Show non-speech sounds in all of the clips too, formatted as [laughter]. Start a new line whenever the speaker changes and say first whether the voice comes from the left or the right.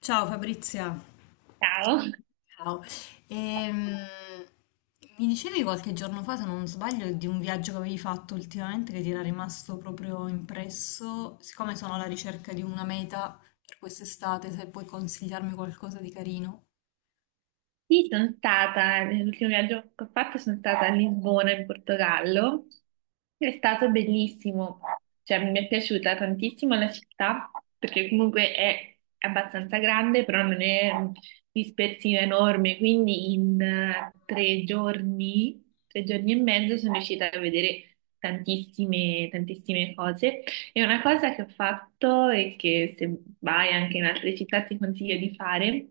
left: Ciao Fabrizia,
right: Ciao,
left: ciao. Ehm, mi dicevi qualche giorno fa, se non sbaglio, di un viaggio che avevi fatto ultimamente che ti era rimasto proprio impresso. Siccome sono alla ricerca di una meta per quest'estate, se puoi consigliarmi qualcosa di carino.
right: sì, sono stata, l'ultimo viaggio che ho fatto sono stata a Lisbona in Portogallo, è stato bellissimo, cioè mi è piaciuta tantissimo la città perché comunque è abbastanza grande, però non è dispersiva enorme, quindi in tre giorni e mezzo sono riuscita a vedere tantissime, tantissime cose. E una cosa che ho fatto e che se vai anche in altre città ti consiglio di fare,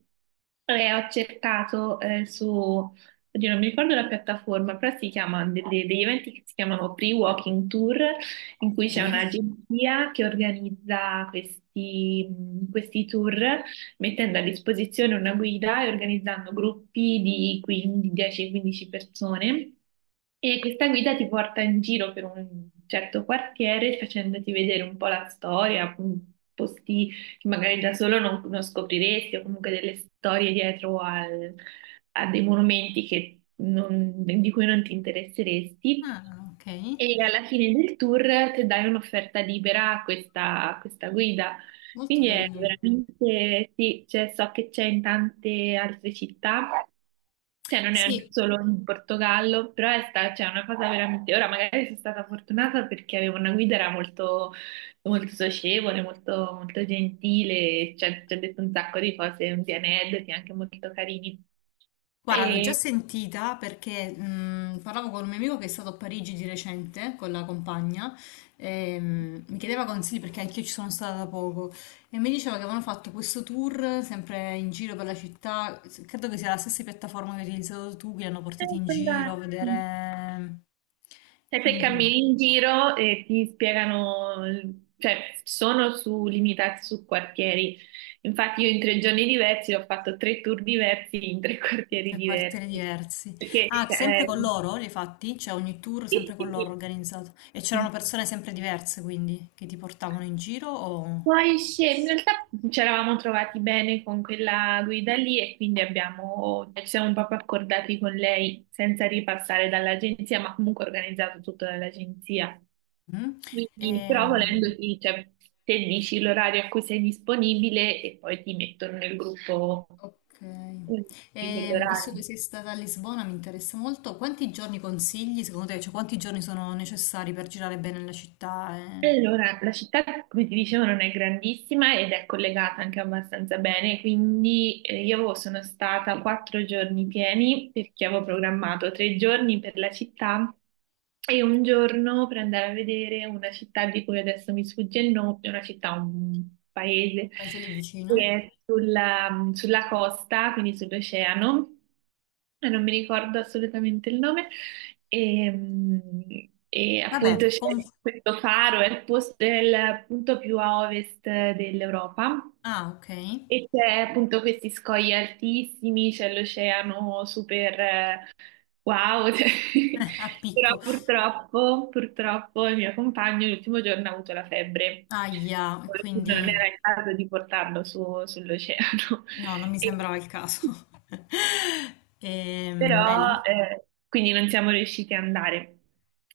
right: è ho cercato su, oddio, non mi ricordo la piattaforma, però si chiama degli eventi che si chiamano Free Walking Tour, in cui c'è
left: Sì.
right: un'agenzia che organizza questi tour mettendo a disposizione una guida e organizzando gruppi di 15 10-15 persone. E questa guida ti porta in giro per un certo quartiere facendoti vedere un po' la storia, posti che magari da solo non scopriresti, o comunque delle storie dietro a dei monumenti che non- di cui non ti interesseresti.
left: Ah, ok,
right: E alla fine del tour ti dai un'offerta libera a questa guida.
left: molto
right: Quindi è
left: carino.
right: veramente, sì, cioè, so che c'è in tante altre città, cioè non è
left: Sì,
right: solo in Portogallo, però cioè, è una cosa veramente, ora magari sono stata fortunata perché avevo una guida, era molto, molto socievole, molto, molto gentile, cioè, ci ha detto un sacco di cose, un di aneddoti anche molto carini.
left: guarda, l'ho già
right: E...
left: sentita perché parlavo con un mio amico che è stato a Parigi di recente con la compagna e mi chiedeva consigli perché anch'io ci sono stata da poco e mi diceva che avevano fatto questo tour sempre in giro per la città, credo che sia la stessa piattaforma che hai utilizzato tu, che li hanno portati in
right: Sono
left: giro a
right: andata. Sì.
left: vedere,
right: E te
left: quindi
right: cammini in giro e ti spiegano, cioè sono limitati su quartieri. Infatti io in tre giorni diversi ho fatto tre tour diversi in tre [laughs] quartieri
left: tre quartieri
right: diversi.
left: diversi.
right: Perché
left: Ah, sempre con loro li hai fatti? Cioè ogni tour sempre
right: Sì,
left: con
right: sì,
left: loro organizzato e c'erano
right: sì.
left: persone sempre diverse quindi che ti portavano in giro o.
right: Poi in realtà ci eravamo trovati bene con quella guida lì e quindi abbiamo, ci siamo proprio accordati con lei senza ripassare dall'agenzia, ma comunque organizzato tutto dall'agenzia.
left: Mm.
right: Quindi, però volendo,
left: Ehm,
right: sì, cioè, te dici l'orario a cui sei disponibile e poi ti mettono nel gruppo
left: ok.
right: eh, di
left: Visto
right: quell'orario.
left: che sei stata a Lisbona, mi interessa molto, quanti giorni consigli secondo te? Cioè, quanti giorni sono necessari per girare bene la città e
right: Allora, la città, come ti dicevo, non è grandissima ed è collegata anche abbastanza bene, quindi io sono stata quattro giorni pieni perché avevo programmato tre giorni per la città e un giorno per andare a vedere una città di cui adesso mi sfugge il nome, una città, un paese
left: paese lì
right: che
left: vicino?
right: è sulla costa, quindi sull'oceano. Non mi ricordo assolutamente il nome, e appunto
left: Vabbè,
right: c'è questo faro, è il punto più a ovest dell'Europa,
left: ah, ok, [laughs]
right: e c'è appunto questi scogli altissimi, c'è l'oceano super, wow, [laughs] cioè,
left: eh, a
right: però
left: picco,
right: purtroppo, purtroppo il mio compagno l'ultimo giorno ha avuto la febbre,
left: ahia, quindi
right: non era il caso di portarlo sull'oceano.
left: no, non mi
right: [laughs] E-
left: sembrava il caso. [laughs]
right: Però
left: Bello,
right: quindi non siamo riusciti ad andare.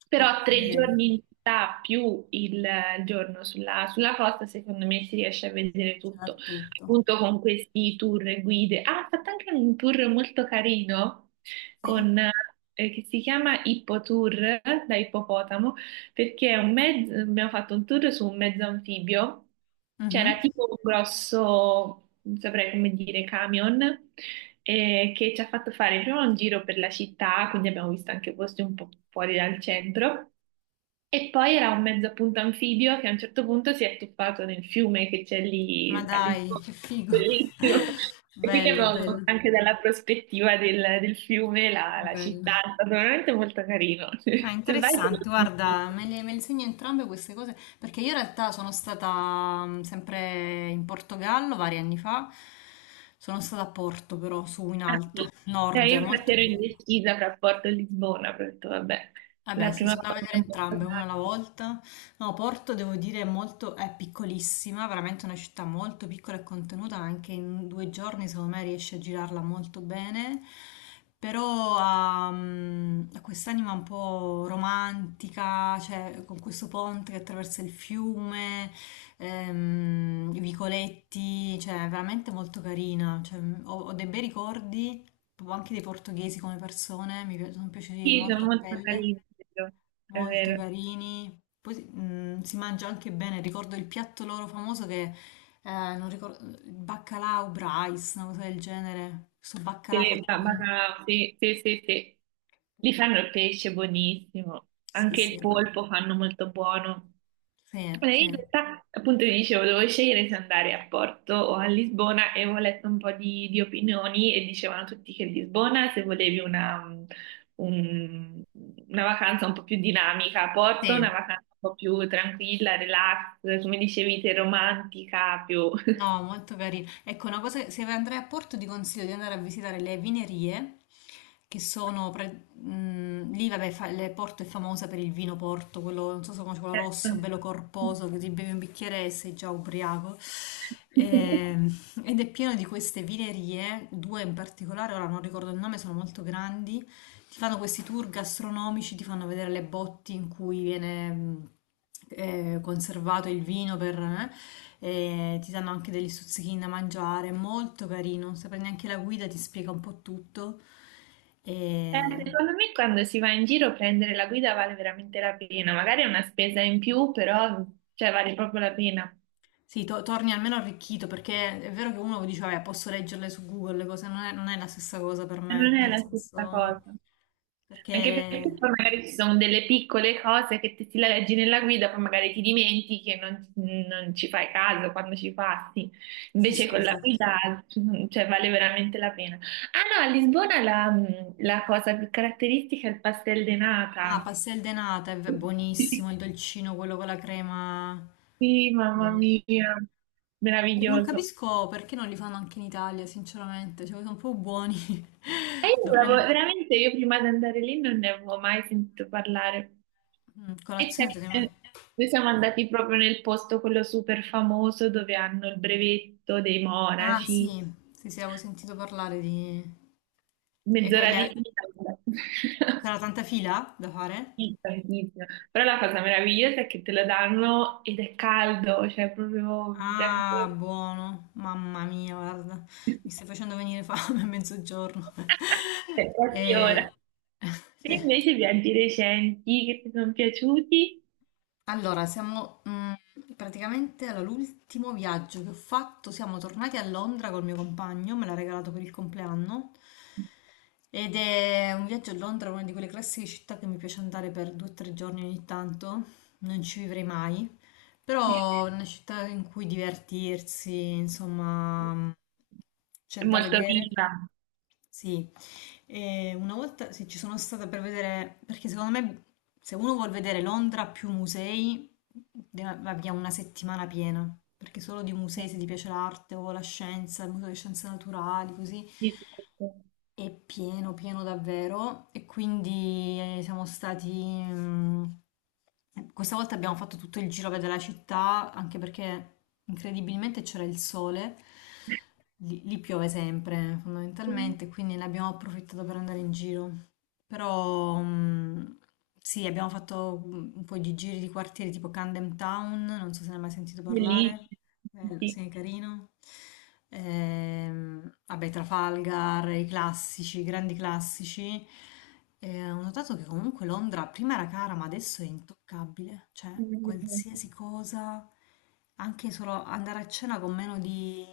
right: Però
left: ok,
right: tre giorni in città più il giorno sulla costa, secondo me si riesce a vedere tutto,
left: girare tutto,
right: appunto con questi tour e guide. Ah, ha fatto anche un tour molto carino
left: sì?
right: con, che si chiama Hippo Tour, da ippopotamo, perché è un mezzo, abbiamo fatto un tour su un mezzo anfibio,
left: Mhm.
right: c'era tipo un grosso, non saprei come dire, camion che ci ha fatto fare prima un giro per la città, quindi abbiamo visto anche posti un po' fuori dal centro, e poi era un mezzo appunto anfibio che a un certo punto si è tuffato nel fiume che c'è
left: Ma
right: lì a
left: dai,
right: Lisbona,
left: che figo,
right: bellissimo.
left: [laughs]
right: E quindi
left: bello,
right: abbiamo visto
left: bello.
right: anche dalla prospettiva del
left: Sì,
right: fiume la
left: bello.
right: città, è stato veramente molto carino. [laughs]
left: Ah,
right: Se vai te lo
left: interessante,
right: consiglio.
left: guarda, me le segno entrambe queste cose perché io in realtà sono stata sempre in Portogallo vari anni fa, sono stata a Porto però, su in
right: Ah,
left: alto,
right: sì.
left: nord,
right: Io infatti
left: molto
right: ero
left: bello.
right: indecisa fra Porto e Lisbona, però ho detto vabbè,
left: Vabbè,
right: la
left: sì,
right: prima
left: sono da
right: volta è
left: vedere
right: un po'
left: entrambe, una
right: strano.
left: alla volta. No, Porto devo dire è molto, è piccolissima, veramente una città molto piccola e contenuta, anche in 2 giorni secondo me riesce a girarla molto bene, però ha, ha quest'anima un po' romantica, cioè con questo ponte che attraversa il fiume, i vicoletti, cioè è veramente molto carina, cioè, ho dei bei ricordi, proprio anche dei portoghesi come persone, sono piaciuti
right: Sì,
left: molto
right: sono
left: a
right: molto
left: pelle.
right: carini, è vero. È
left: Molto
right: vero.
left: carini. Poi si mangia anche bene. Ricordo il piatto loro famoso che non ricordo, il baccalà o brice, una cosa del genere. Questo
right: Se
left: baccalà
right: le-
left: fatto
right: ba-
left: con.
right: Bacalà, sì, sì, sì, sì. Li fanno il pesce buonissimo,
left: Sì,
right: anche
left: sì,
right: il polpo fanno molto buono.
left: sì,
right: E
left: sì,
right: in realtà, appunto, ti dicevo, dovevo scegliere se andare a Porto o a Lisbona e ho letto un po' di opinioni e dicevano tutti che Lisbona, se volevi una, un- una vacanza un po' più dinamica, a Porto una
left: sì.
right: vacanza un po' più tranquilla, relax, come
left: Sì,
right: dicevi
left: sì.
right: te, romantica, più... [laughs]
left: No, molto carino. Ecco, una cosa, se andrai a Porto ti consiglio di andare a visitare le vinerie, che sono, lì vabbè, Porto è famosa per il vino Porto, quello, non so se conosci, quello
right: Certo.
left: rosso, bello corposo, che ti bevi un bicchiere e sei già ubriaco.
right: [laughs]
left: Ehm, ed è pieno di queste vinerie, due in particolare, ora non ricordo il nome, sono molto grandi, ti fanno questi tour gastronomici, ti fanno vedere le botti in cui viene, conservato il vino per, e ti danno anche degli stuzzichini da mangiare, è molto carino, se prendi anche la guida ti spiega un po' tutto. E.
right: Secondo me quando si va in giro prendere la guida vale veramente la pena, magari è una spesa in più, però cioè, vale proprio la pena.
left: Sì, torni almeno arricchito perché è vero che uno dice, vabbè, posso leggerle su Google, le cose non è, non è la stessa cosa per
right: E non
left: me,
right: è
left: nel
right: la stessa
left: senso.
right: cosa. Anche perché
left: Perché.
right: poi magari ci sono delle piccole cose che te ti la leggi nella guida, poi magari ti dimentichi e non ci fai caso quando ci passi.
left: Sì,
right: Invece
left: sì,
right: con la
left: infatti.
right: guida, cioè, vale veramente la pena. Ah no, a Lisbona la, la cosa più caratteristica è il pastel de
left: Ah,
right: nata.
left: pastel de nata, è buonissimo, il dolcino, quello con la crema.
right: Sì, mamma
left: Buono.
right: mia,
left: Non
right: meraviglioso.
left: capisco perché non li fanno anche in Italia, sinceramente, cioè sono un po' buoni.
right: E io
left: [laughs]
right: non
left: Dovremmo.
right: avevo- veramente io prima di andare lì non ne avevo mai sentito parlare. E
left: Colazione
right: c'è-
left: secondo
right: eh,
left: me.
right: Noi siamo andati proprio nel posto quello super famoso dove hanno il brevetto dei
left: Ah
right: monaci,
left: sì, sì, sì, avevo sentito parlare di. E che
right: mezz'ora di fila. [laughs]
left: c'era tanta fila da fare?
right: Sì, tantissimo. Però la cosa meravigliosa è che te lo danno ed è caldo, cioè proprio...
left: Ah, buono, mamma mia, guarda,
right: [laughs]
left: mi stai facendo venire fame a mezzogiorno. [laughs]
right: È quasi ora.
left: E. [laughs]
right: Te
left: sì.
right: invece viaggi recenti che ti sono piaciuti?
left: Allora, siamo praticamente all'ultimo viaggio che ho fatto. Siamo tornati a Londra col mio compagno, me l'ha regalato per il compleanno. Ed è un viaggio a Londra, una di quelle classiche città che mi piace andare per 2 o 3 giorni ogni tanto. Non ci vivrei mai, però è una città in cui divertirsi, insomma,
right: È
left: c'è da
right: molto
left: vedere.
right: viva.
left: Sì, e una volta sì, ci sono stata per vedere, perché secondo me se uno vuol vedere Londra più musei, abbia una settimana piena, perché solo di
right: eh,
left: musei se ti piace l'arte o la scienza, il museo di scienze naturali, così,
right: di tutto.
left: è pieno, pieno davvero e quindi siamo stati. Questa volta abbiamo fatto tutto il giro a vedere la città, anche perché incredibilmente c'era il sole, lì, lì piove sempre fondamentalmente, quindi ne abbiamo approfittato per andare in giro. Però sì, abbiamo fatto un po' di giri di quartieri tipo Camden Town, non so se ne hai mai sentito parlare.
right: Bellissima.
left: Bello,
right: Sì.
left: sì, carino. Vabbè, Trafalgar, i classici, i grandi classici. Ho notato che comunque Londra prima era cara, ma adesso è intoccabile. Cioè, qualsiasi cosa, anche solo andare a cena con meno di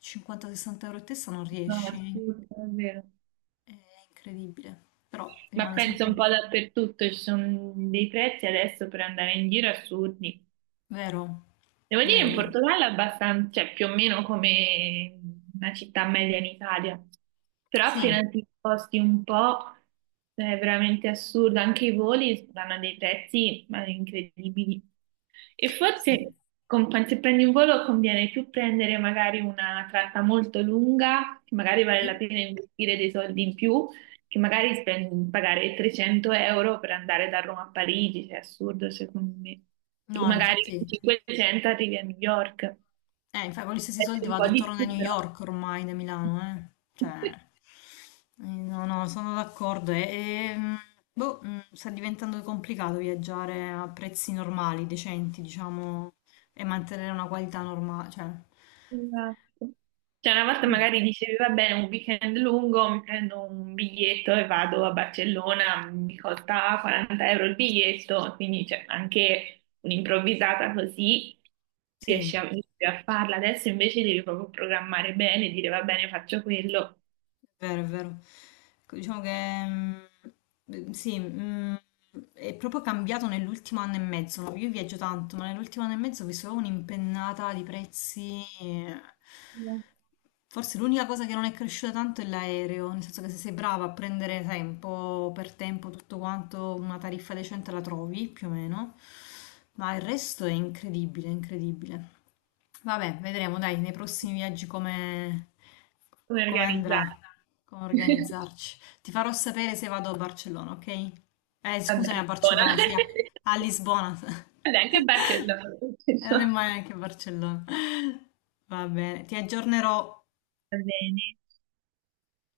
left: 50-60 euro a testa non
right: No,
left: riesci.
right: assurdo, davvero.
left: È incredibile. Però
right: Ma
left: rimane
right: penso
left: sempre
right: un po' dappertutto, ci sono dei prezzi adesso per andare in giro assurdi.
left: vero,
right: Devo dire
left: vero,
right: in
left: vero.
right: Portogallo è abbastanza, cioè più o meno come una città media in Italia, però
left: Sì,
right: appena ti sposti un po' cioè, è veramente assurdo, anche i voli danno dei prezzi ma, incredibili. E forse
left: sì.
right: se prendi un volo conviene più prendere magari una tratta molto lunga, che magari vale la
left: Sì.
right: pena investire dei soldi in più, che magari spendi- pagare 300 euro per andare da Roma a Parigi, cioè è assurdo secondo me. E che
left: No,
right: magari con
left: infatti.
right: 500 arrivi a New York.
left: Infatti con gli stessi
right: È
left: soldi
right: un
left: vado
right: po'
left: e
right: di
left: torno a
right: più
left: New
right: però.
left: York ormai da Milano, eh. Cioè,
right: [laughs]
left: no, no, sono d'accordo. E, e, mm, boh, sta diventando complicato viaggiare a prezzi normali, decenti, diciamo, e mantenere una qualità normale, cioè,
right: Esatto. Cioè una volta
left: Mm.
right: magari dicevi, va bene, un weekend lungo, mi prendo un biglietto e vado a Barcellona, mi costa 40 euro il biglietto, quindi cioè, anche un'improvvisata così
left: Sì.
right: riesci a, riesci a farla. Adesso invece devi proprio programmare bene, dire va bene, faccio quello.
left: È vero, è vero. Ecco, diciamo che sì, è proprio cambiato nell'ultimo anno e mezzo, no? Io viaggio tanto, ma nell'ultimo anno e mezzo ho visto proprio un'impennata di prezzi, eh.
right: Come
left: Forse l'unica cosa che non è cresciuta tanto è l'aereo, nel senso che se sei brava a prendere tempo per tempo tutto quanto, una tariffa decente la trovi più o meno, ma il resto è incredibile, incredibile. Vabbè, vedremo dai nei prossimi viaggi come, come
right: organizzare?
left: andrà, come
right: [laughs]
left: organizzarci. Ti farò sapere se vado a Barcellona, ok?
right: Vabbè,
left: Scusami, a
right: buona.
left: Barcellona, sì, a, a
right: [laughs]
left: Lisbona. [laughs]
right: Vabbè, anche Barcellona.
left: E non è
right: [laughs]
left: mai neanche Barcellona. Va bene, ti aggiornerò.
right: Va bene.